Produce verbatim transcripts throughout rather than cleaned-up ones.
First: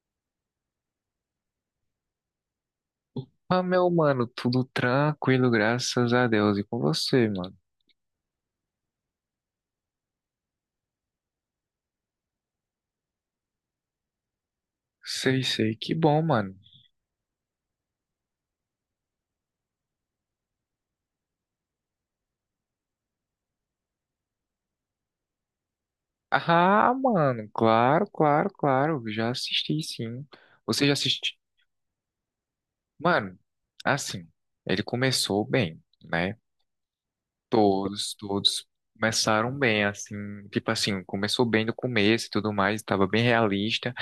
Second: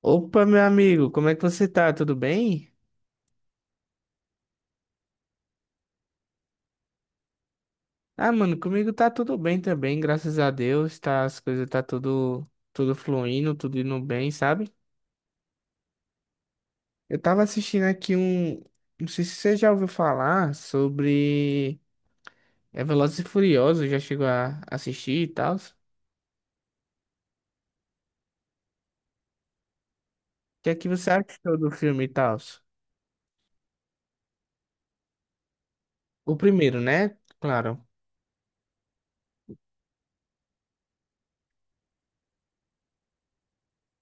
Opa, meu amigo, como é que você tá? Tudo bem? Ah, meu mano, tudo tranquilo, graças a Deus. E com você, mano? Ah, mano, comigo tá tudo bem também, graças a Deus, tá, as coisas tá tudo, tudo fluindo, tudo indo bem, sabe? Sei, sei, que bom, mano. Eu tava assistindo aqui um, não sei se você já ouviu falar sobre é Velozes e Furiosos, já chegou a assistir e tal. O Ah, mano, claro, claro, claro. Já assisti, sim. que é Você que já você assistiu? achou do filme e tal? Mano, assim, ele começou bem, né? O primeiro, né? Claro. Todos, todos começaram bem, assim. Tipo assim, começou bem no começo e tudo mais, tava bem realista.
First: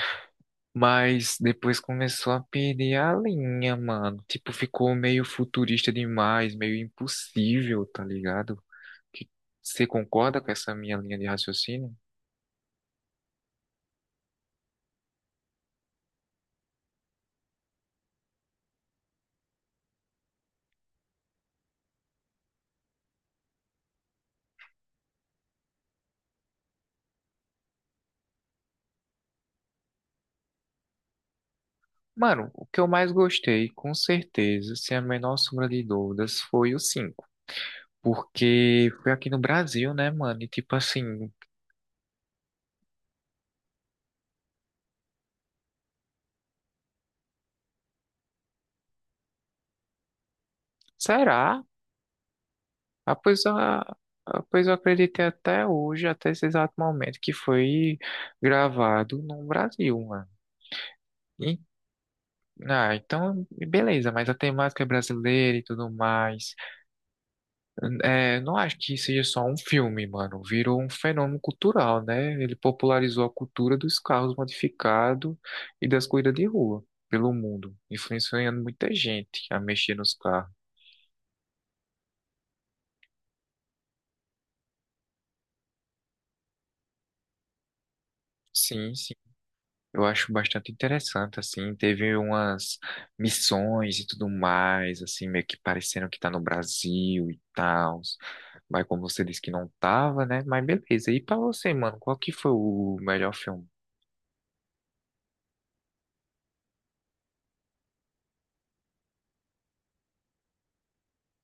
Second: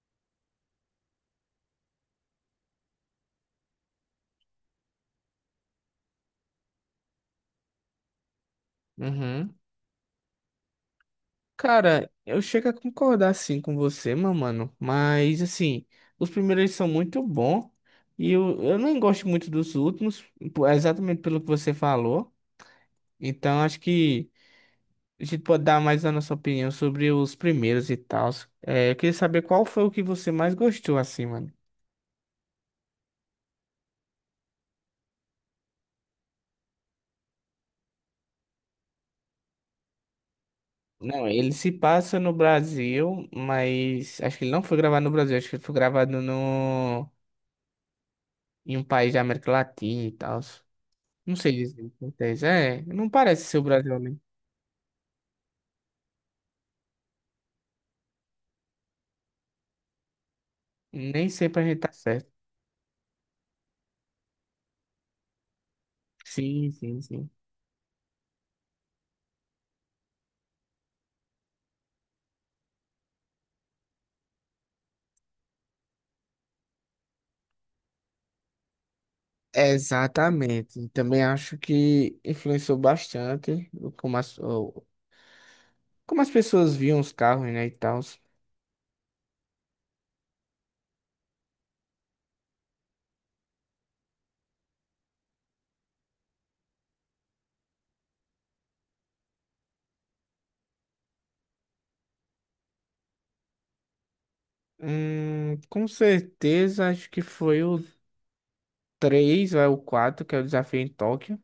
Mas depois começou a perder a linha, mano. Tipo, ficou meio futurista demais, meio impossível, tá ligado? Que Uhum. você concorda com essa minha linha de raciocínio? Cara, eu chego a concordar sim com você, meu mano. Mas assim, os primeiros são muito bons. E eu, eu nem gosto muito dos últimos, po- exatamente pelo que você falou. Então acho que a gente pode dar mais a nossa opinião sobre os primeiros e tal. É, eu queria saber qual foi o que você mais gostou, assim, mano. Mano, o que eu mais gostei, com certeza, sem a menor sombra de dúvidas, foi o cinco. Porque foi aqui no Brasil, né, mano? E tipo Não, assim, ele se passa no Brasil, mas acho que ele não foi gravado no Brasil, acho que ele foi gravado no em um país da América Latina e tal. Não sei será? dizer o que acontece. É, não Ah, pois, parece ser o a- Brasil, né? ah, pois eu acreditei até hoje, até esse exato momento, que foi gravado no Brasil, mano. Nem E- sempre a gente tá certo. ah, então, beleza, mas a temática é brasileira e tudo mais. Sim, sim, sim. É, não acho que seja só um filme, mano. Virou um fenômeno cultural, né? Ele popularizou a cultura dos carros modificados e das corridas de rua pelo mundo, influenciando muita gente a mexer nos carros. Exatamente. Também acho que influenciou bastante o- como as, o- como as pessoas viam os carros, né, e tal. Sim, sim. Eu acho bastante interessante, assim. Teve umas missões e tudo mais, assim, meio que parecendo que tá no Brasil e tal. Mas como você disse que não tava, né? Mas beleza. E pra você, mano, qual que foi o melhor filme? Hum, com certeza, acho que foi o três ou é o quatro que é o desafio em Tóquio.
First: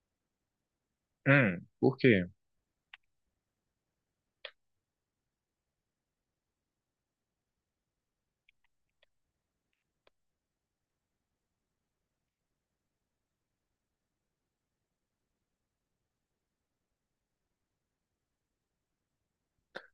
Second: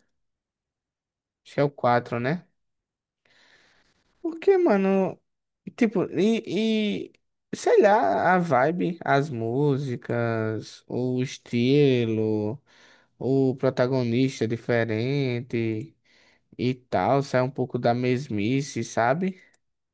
Acho que é Hum, o Por quatro, quê? né? Porque, mano, tipo, e, e sei lá, a vibe, as músicas, o estilo. O protagonista é diferente e tal, sai um pouco da mesmice, sabe?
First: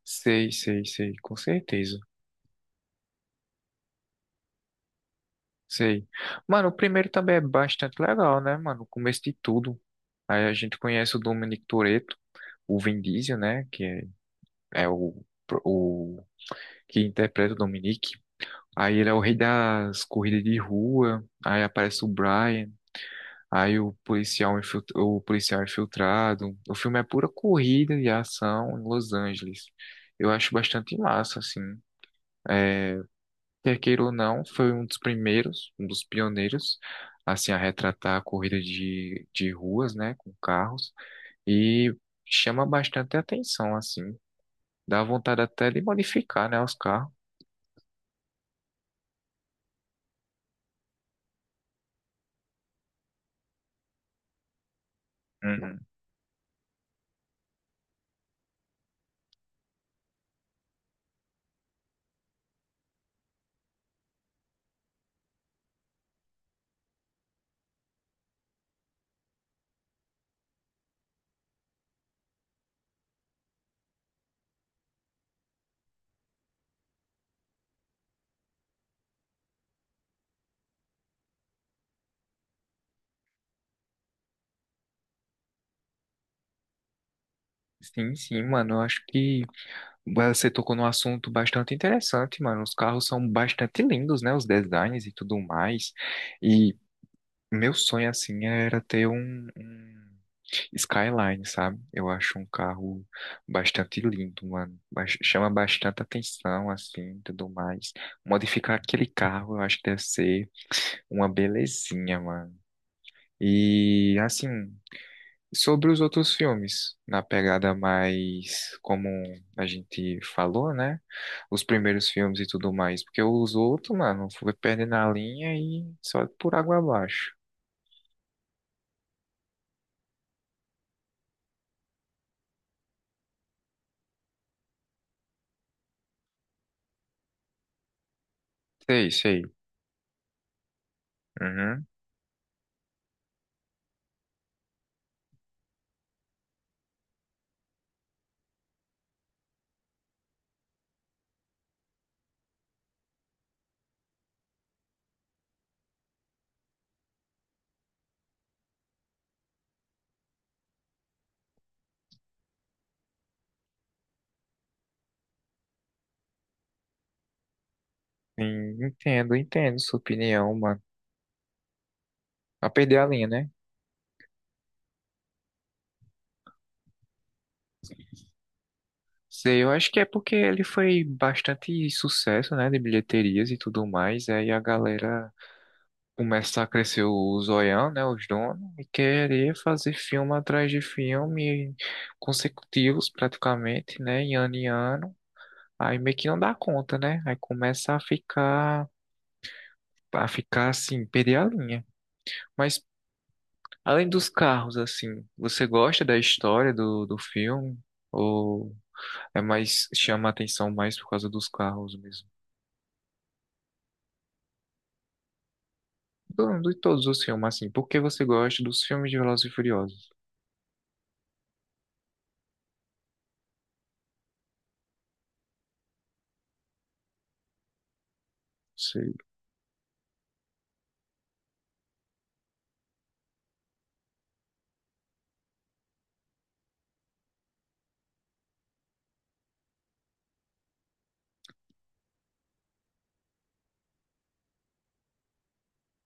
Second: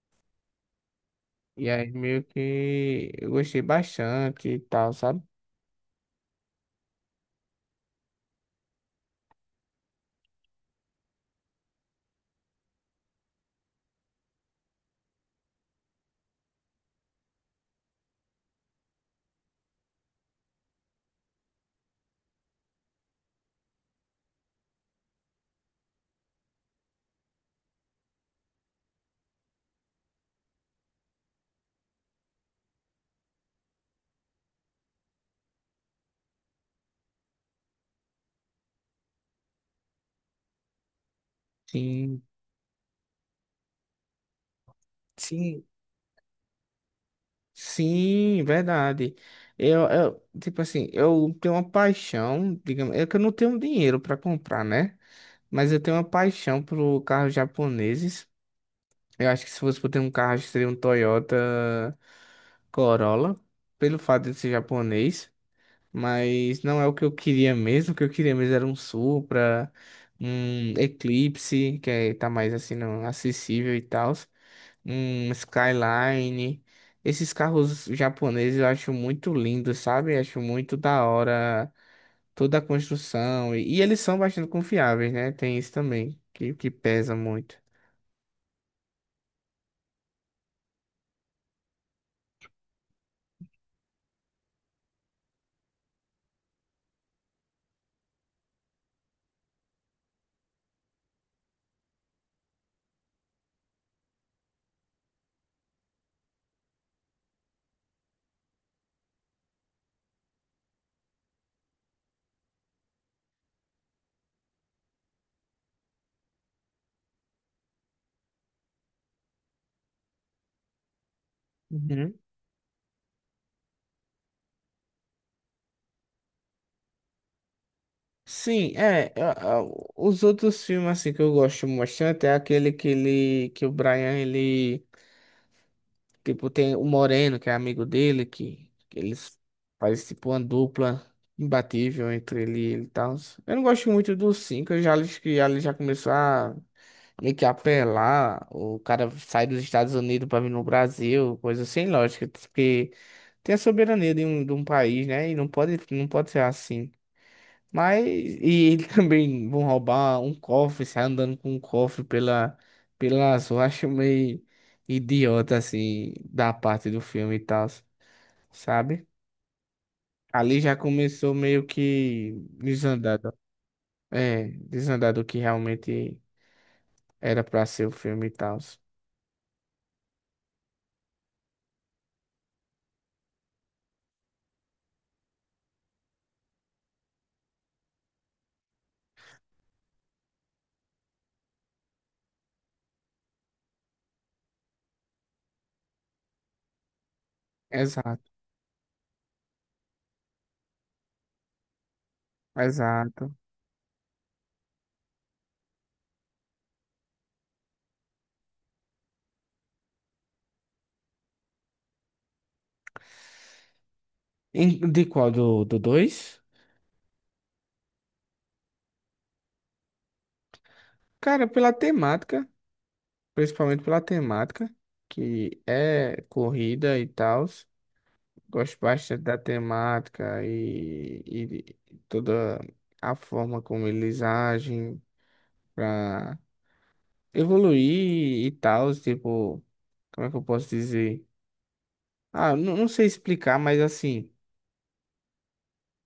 Sei, sei, sei, com E aí certeza. meio que eu gostei bastante e tal, sabe? Sei. Mano, o primeiro também é bastante legal, né, mano? O começo de tudo. Aí a gente conhece o Dominic Toretto, o Vin Diesel, né? Que é, é o, o que interpreta o Dominic. Aí ele é o rei das corridas de rua. Aí aparece o Brian. Aí o policial, infilt- o policial infiltrado. O filme é pura corrida e ação em Los Angeles. Eu acho bastante massa, assim. É, quer queira ou não, foi um dos primeiros, um dos pioneiros, assim, a retratar a corrida de, de ruas, né, com carros, e Sim, chama bastante atenção, assim, dá vontade sim, até de modificar, né, os carros. sim, verdade. Eu, eu, tipo assim, eu tenho uma paixão, digamos, é que eu não tenho dinheiro para comprar, né? Mas eu Uhum. tenho uma paixão por carros japoneses. Eu acho que se fosse por ter um carro, seria um Toyota Corolla, pelo fato de ser japonês. Mas não é o que eu queria mesmo. O que eu queria mesmo era um Supra, um Eclipse, que é, tá mais assim, não, acessível e tal. Um Skyline. Esses carros japoneses eu acho muito lindos, sabe? Acho muito da hora toda a construção. E, e eles são bastante confiáveis, né? Tem isso também, que, que pesa muito. Sim, sim, mano, eu acho que você tocou num assunto bastante interessante, mano, os carros são bastante lindos, né, os designs e tudo mais, e meu sonho, assim, era ter um, um Skyline, sabe? Eu acho um carro bastante lindo, mano. Bas- Chama bastante atenção, assim, tudo mais. Modificar aquele carro, eu acho que deve ser uma belezinha, mano. E, assim, sobre os outros filmes, na pegada mais como a gente falou, né? Os primeiros Uhum. filmes e tudo mais. Porque os outros, mano, foi perdendo a linha e só por água abaixo. Sim, é. a- a- Os outros filmes assim que eu gosto bastante é aquele que, ele, que o Brian ele tipo, tem o Moreno, que é amigo dele, que, que Sei, eles sei. fazem tipo uma dupla Uhum. imbatível entre ele e ele e tal. Eu não gosto muito dos cinco, eu já acho que ele já começou a meio que apelar. O cara sai dos Estados Unidos pra vir no Brasil, coisa sem lógica, porque tem a soberania de um, de um país, né? E não pode, não pode ser assim. Mas, e ele também vão roubar um cofre, sair andando com um cofre pela, pela rua. Acho meio idiota, assim, da parte do filme e tal, Sim, sabe? entendo, entendo sua opinião, Ali já mano. começou meio que A perder a linha, desandado. né? É, desandado o que realmente era pra ser o filme e tal. Sei, eu acho que é porque ele foi bastante sucesso, né, de bilheterias e tudo mais. Aí a galera começa a crescer o zoião, né, os donos, e querer fazer filme atrás de filme consecutivos praticamente, né, em ano em ano. Aí meio que não dá conta, né? Aí começa a Exato, ficar, a ficar assim, perder a linha. Mas exato. além dos carros, assim, você gosta da história do, do filme? Ou... É mais, chama a atenção mais por causa dos carros mesmo. Em- De qual? Do, do dois? Do, de todos os filmes, assim. Por que você gosta dos filmes de Velozes e Furiosos? Cara, pela temática, principalmente pela temática, que é corrida e tal. Gosto Sei. bastante da temática e, e de toda a forma como eles agem para evoluir e tal, tipo, como é que eu posso dizer? Ah, não, não sei explicar, mas assim,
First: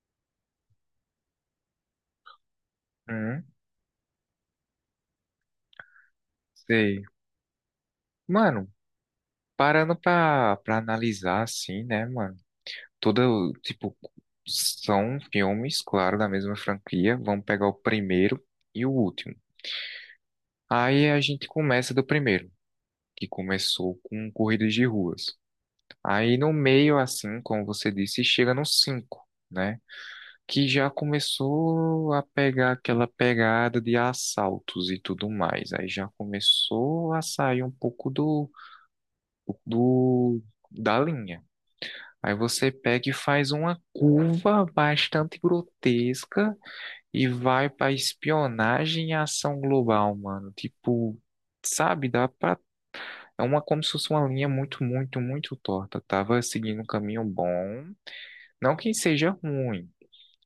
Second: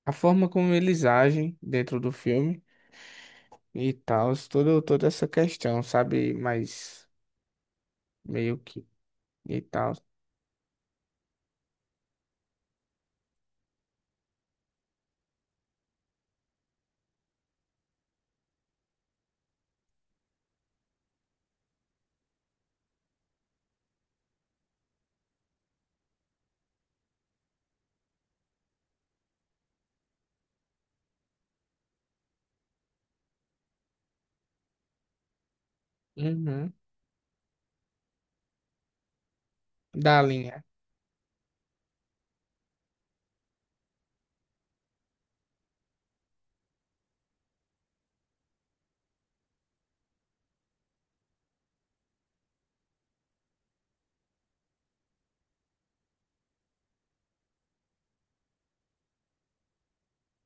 a forma como eles agem dentro do filme Hum, e tal, toda, toda essa questão, sabe? Sei. Mas meio Mano, que e tal. parando pra, pra analisar, assim, né, mano? Toda, tipo, são filmes, claro, da mesma franquia. Vamos pegar o primeiro e o último. Aí a gente começa do primeiro, que começou com corridas de ruas. Aí no meio, assim, como você disse, chega no cinco, né? Que já começou a pegar aquela pegada de assaltos e tudo mais. Aí já Uhum. começou a sair um pouco do, Da do linha. da linha. Aí você pega e faz uma curva bastante grotesca e vai para espionagem e ação global, mano. Tipo, sabe, dá pra. É uma como se fosse uma linha muito, muito, muito torta. Tava seguindo um caminho bom. Não que seja ruim,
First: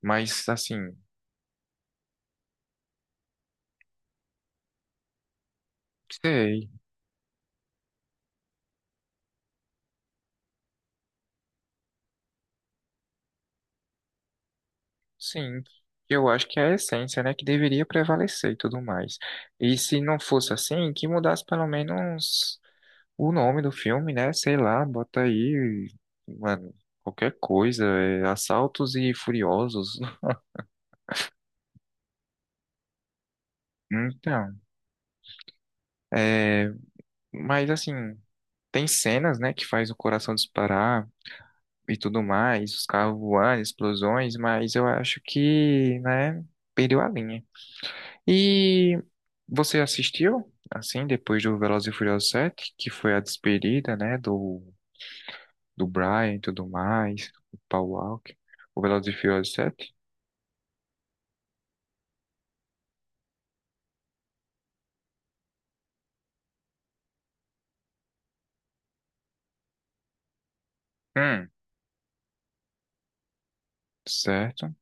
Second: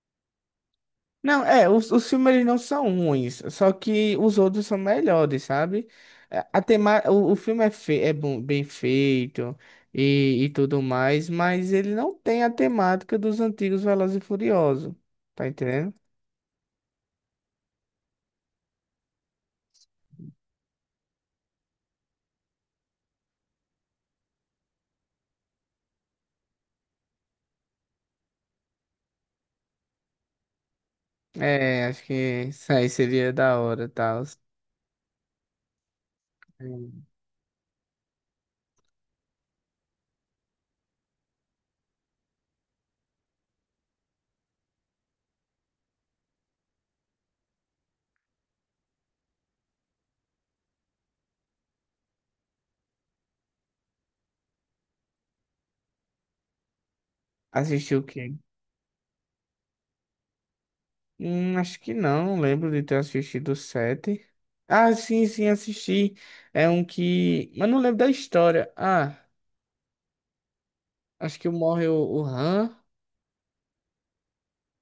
mas assim, Não, é, os, os filmes eles não são ruins, só que os outros são melhores, sabe? A a sei. tema, o, o filme é, fe, é bom, bem feito e, e tudo mais, mas ele não tem a temática dos antigos Velozes e Furiosos, tá Sim, entendendo? eu acho que é a essência, né, que deveria prevalecer e tudo mais. E se não fosse assim, que mudasse pelo menos o nome do filme, né? Sei lá, bota aí, mano, qualquer coisa, é, Assaltos e Furiosos. É, acho que isso aí seria da hora, tal. Então, é, mas assim, tem cenas, né, que faz o coração disparar e tudo mais, os carros voando, explosões, mas eu acho que, né, perdeu a linha. E você assistiu, assim, depois do Velozes e Furiosos sete, que foi a despedida, né, do, do Brian e tudo mais, o Paul Assistiu o Walker, quê? o Velozes e Furiosos sete? Hum, acho que não, não lembro de ter assistido o sete. Ah, sim, sim, assisti. É um que. Mas não lembro da história. Ah, acho que Hum, morre o, o Han. Certo,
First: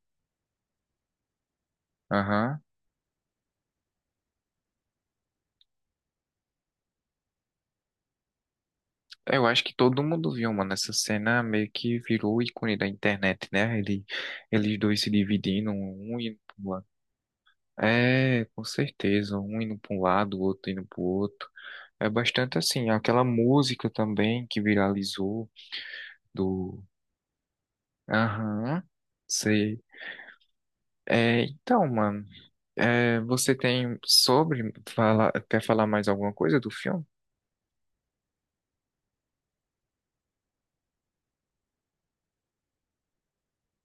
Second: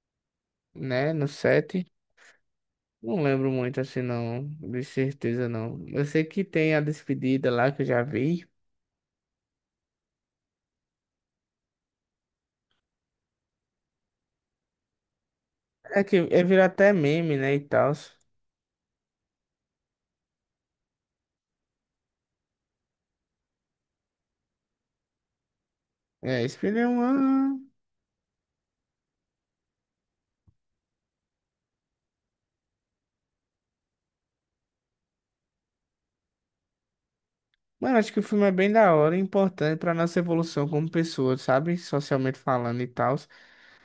Né? No set. aham. Não lembro muito assim, não. De certeza, não. Eu sei que tem a despedida lá que eu já vi. Eu acho que todo mundo viu, mano, essa cena meio que virou ícone da internet, né? Ele, eles dois se dividindo, É que um indo é virar pro lado. até meme, né? E tal. É, com certeza, um indo para um lado, o outro indo pro outro. É bastante assim, aquela música também que viralizou É, esse filme do. é uma. Aham, sei. É, então, mano, é, você tem sobre falar, quer falar mais alguma coisa do filme? Mano, acho que o filme é bem da hora e importante pra nossa evolução como pessoa, sabe? Socialmente falando e tal.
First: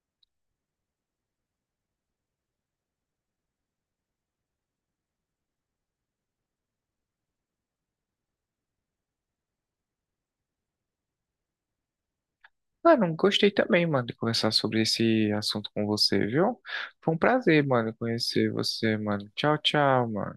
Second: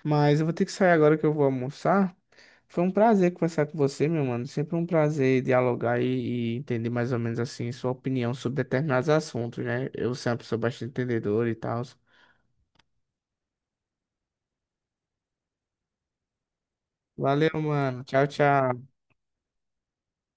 Mas eu vou ter que sair agora que eu vou almoçar. Foi um prazer conversar com você, meu mano. Sempre um prazer dialogar e, e entender mais ou menos assim sua opinião sobre determinados assuntos, né? Eu sou uma pessoa bastante entendedora e tal. Ah, não gostei também, mano, de conversar sobre esse assunto com você, viu? Foi um Valeu, prazer, mano, mano. Tchau, conhecer tchau. você, mano. Tchau, tchau, mano.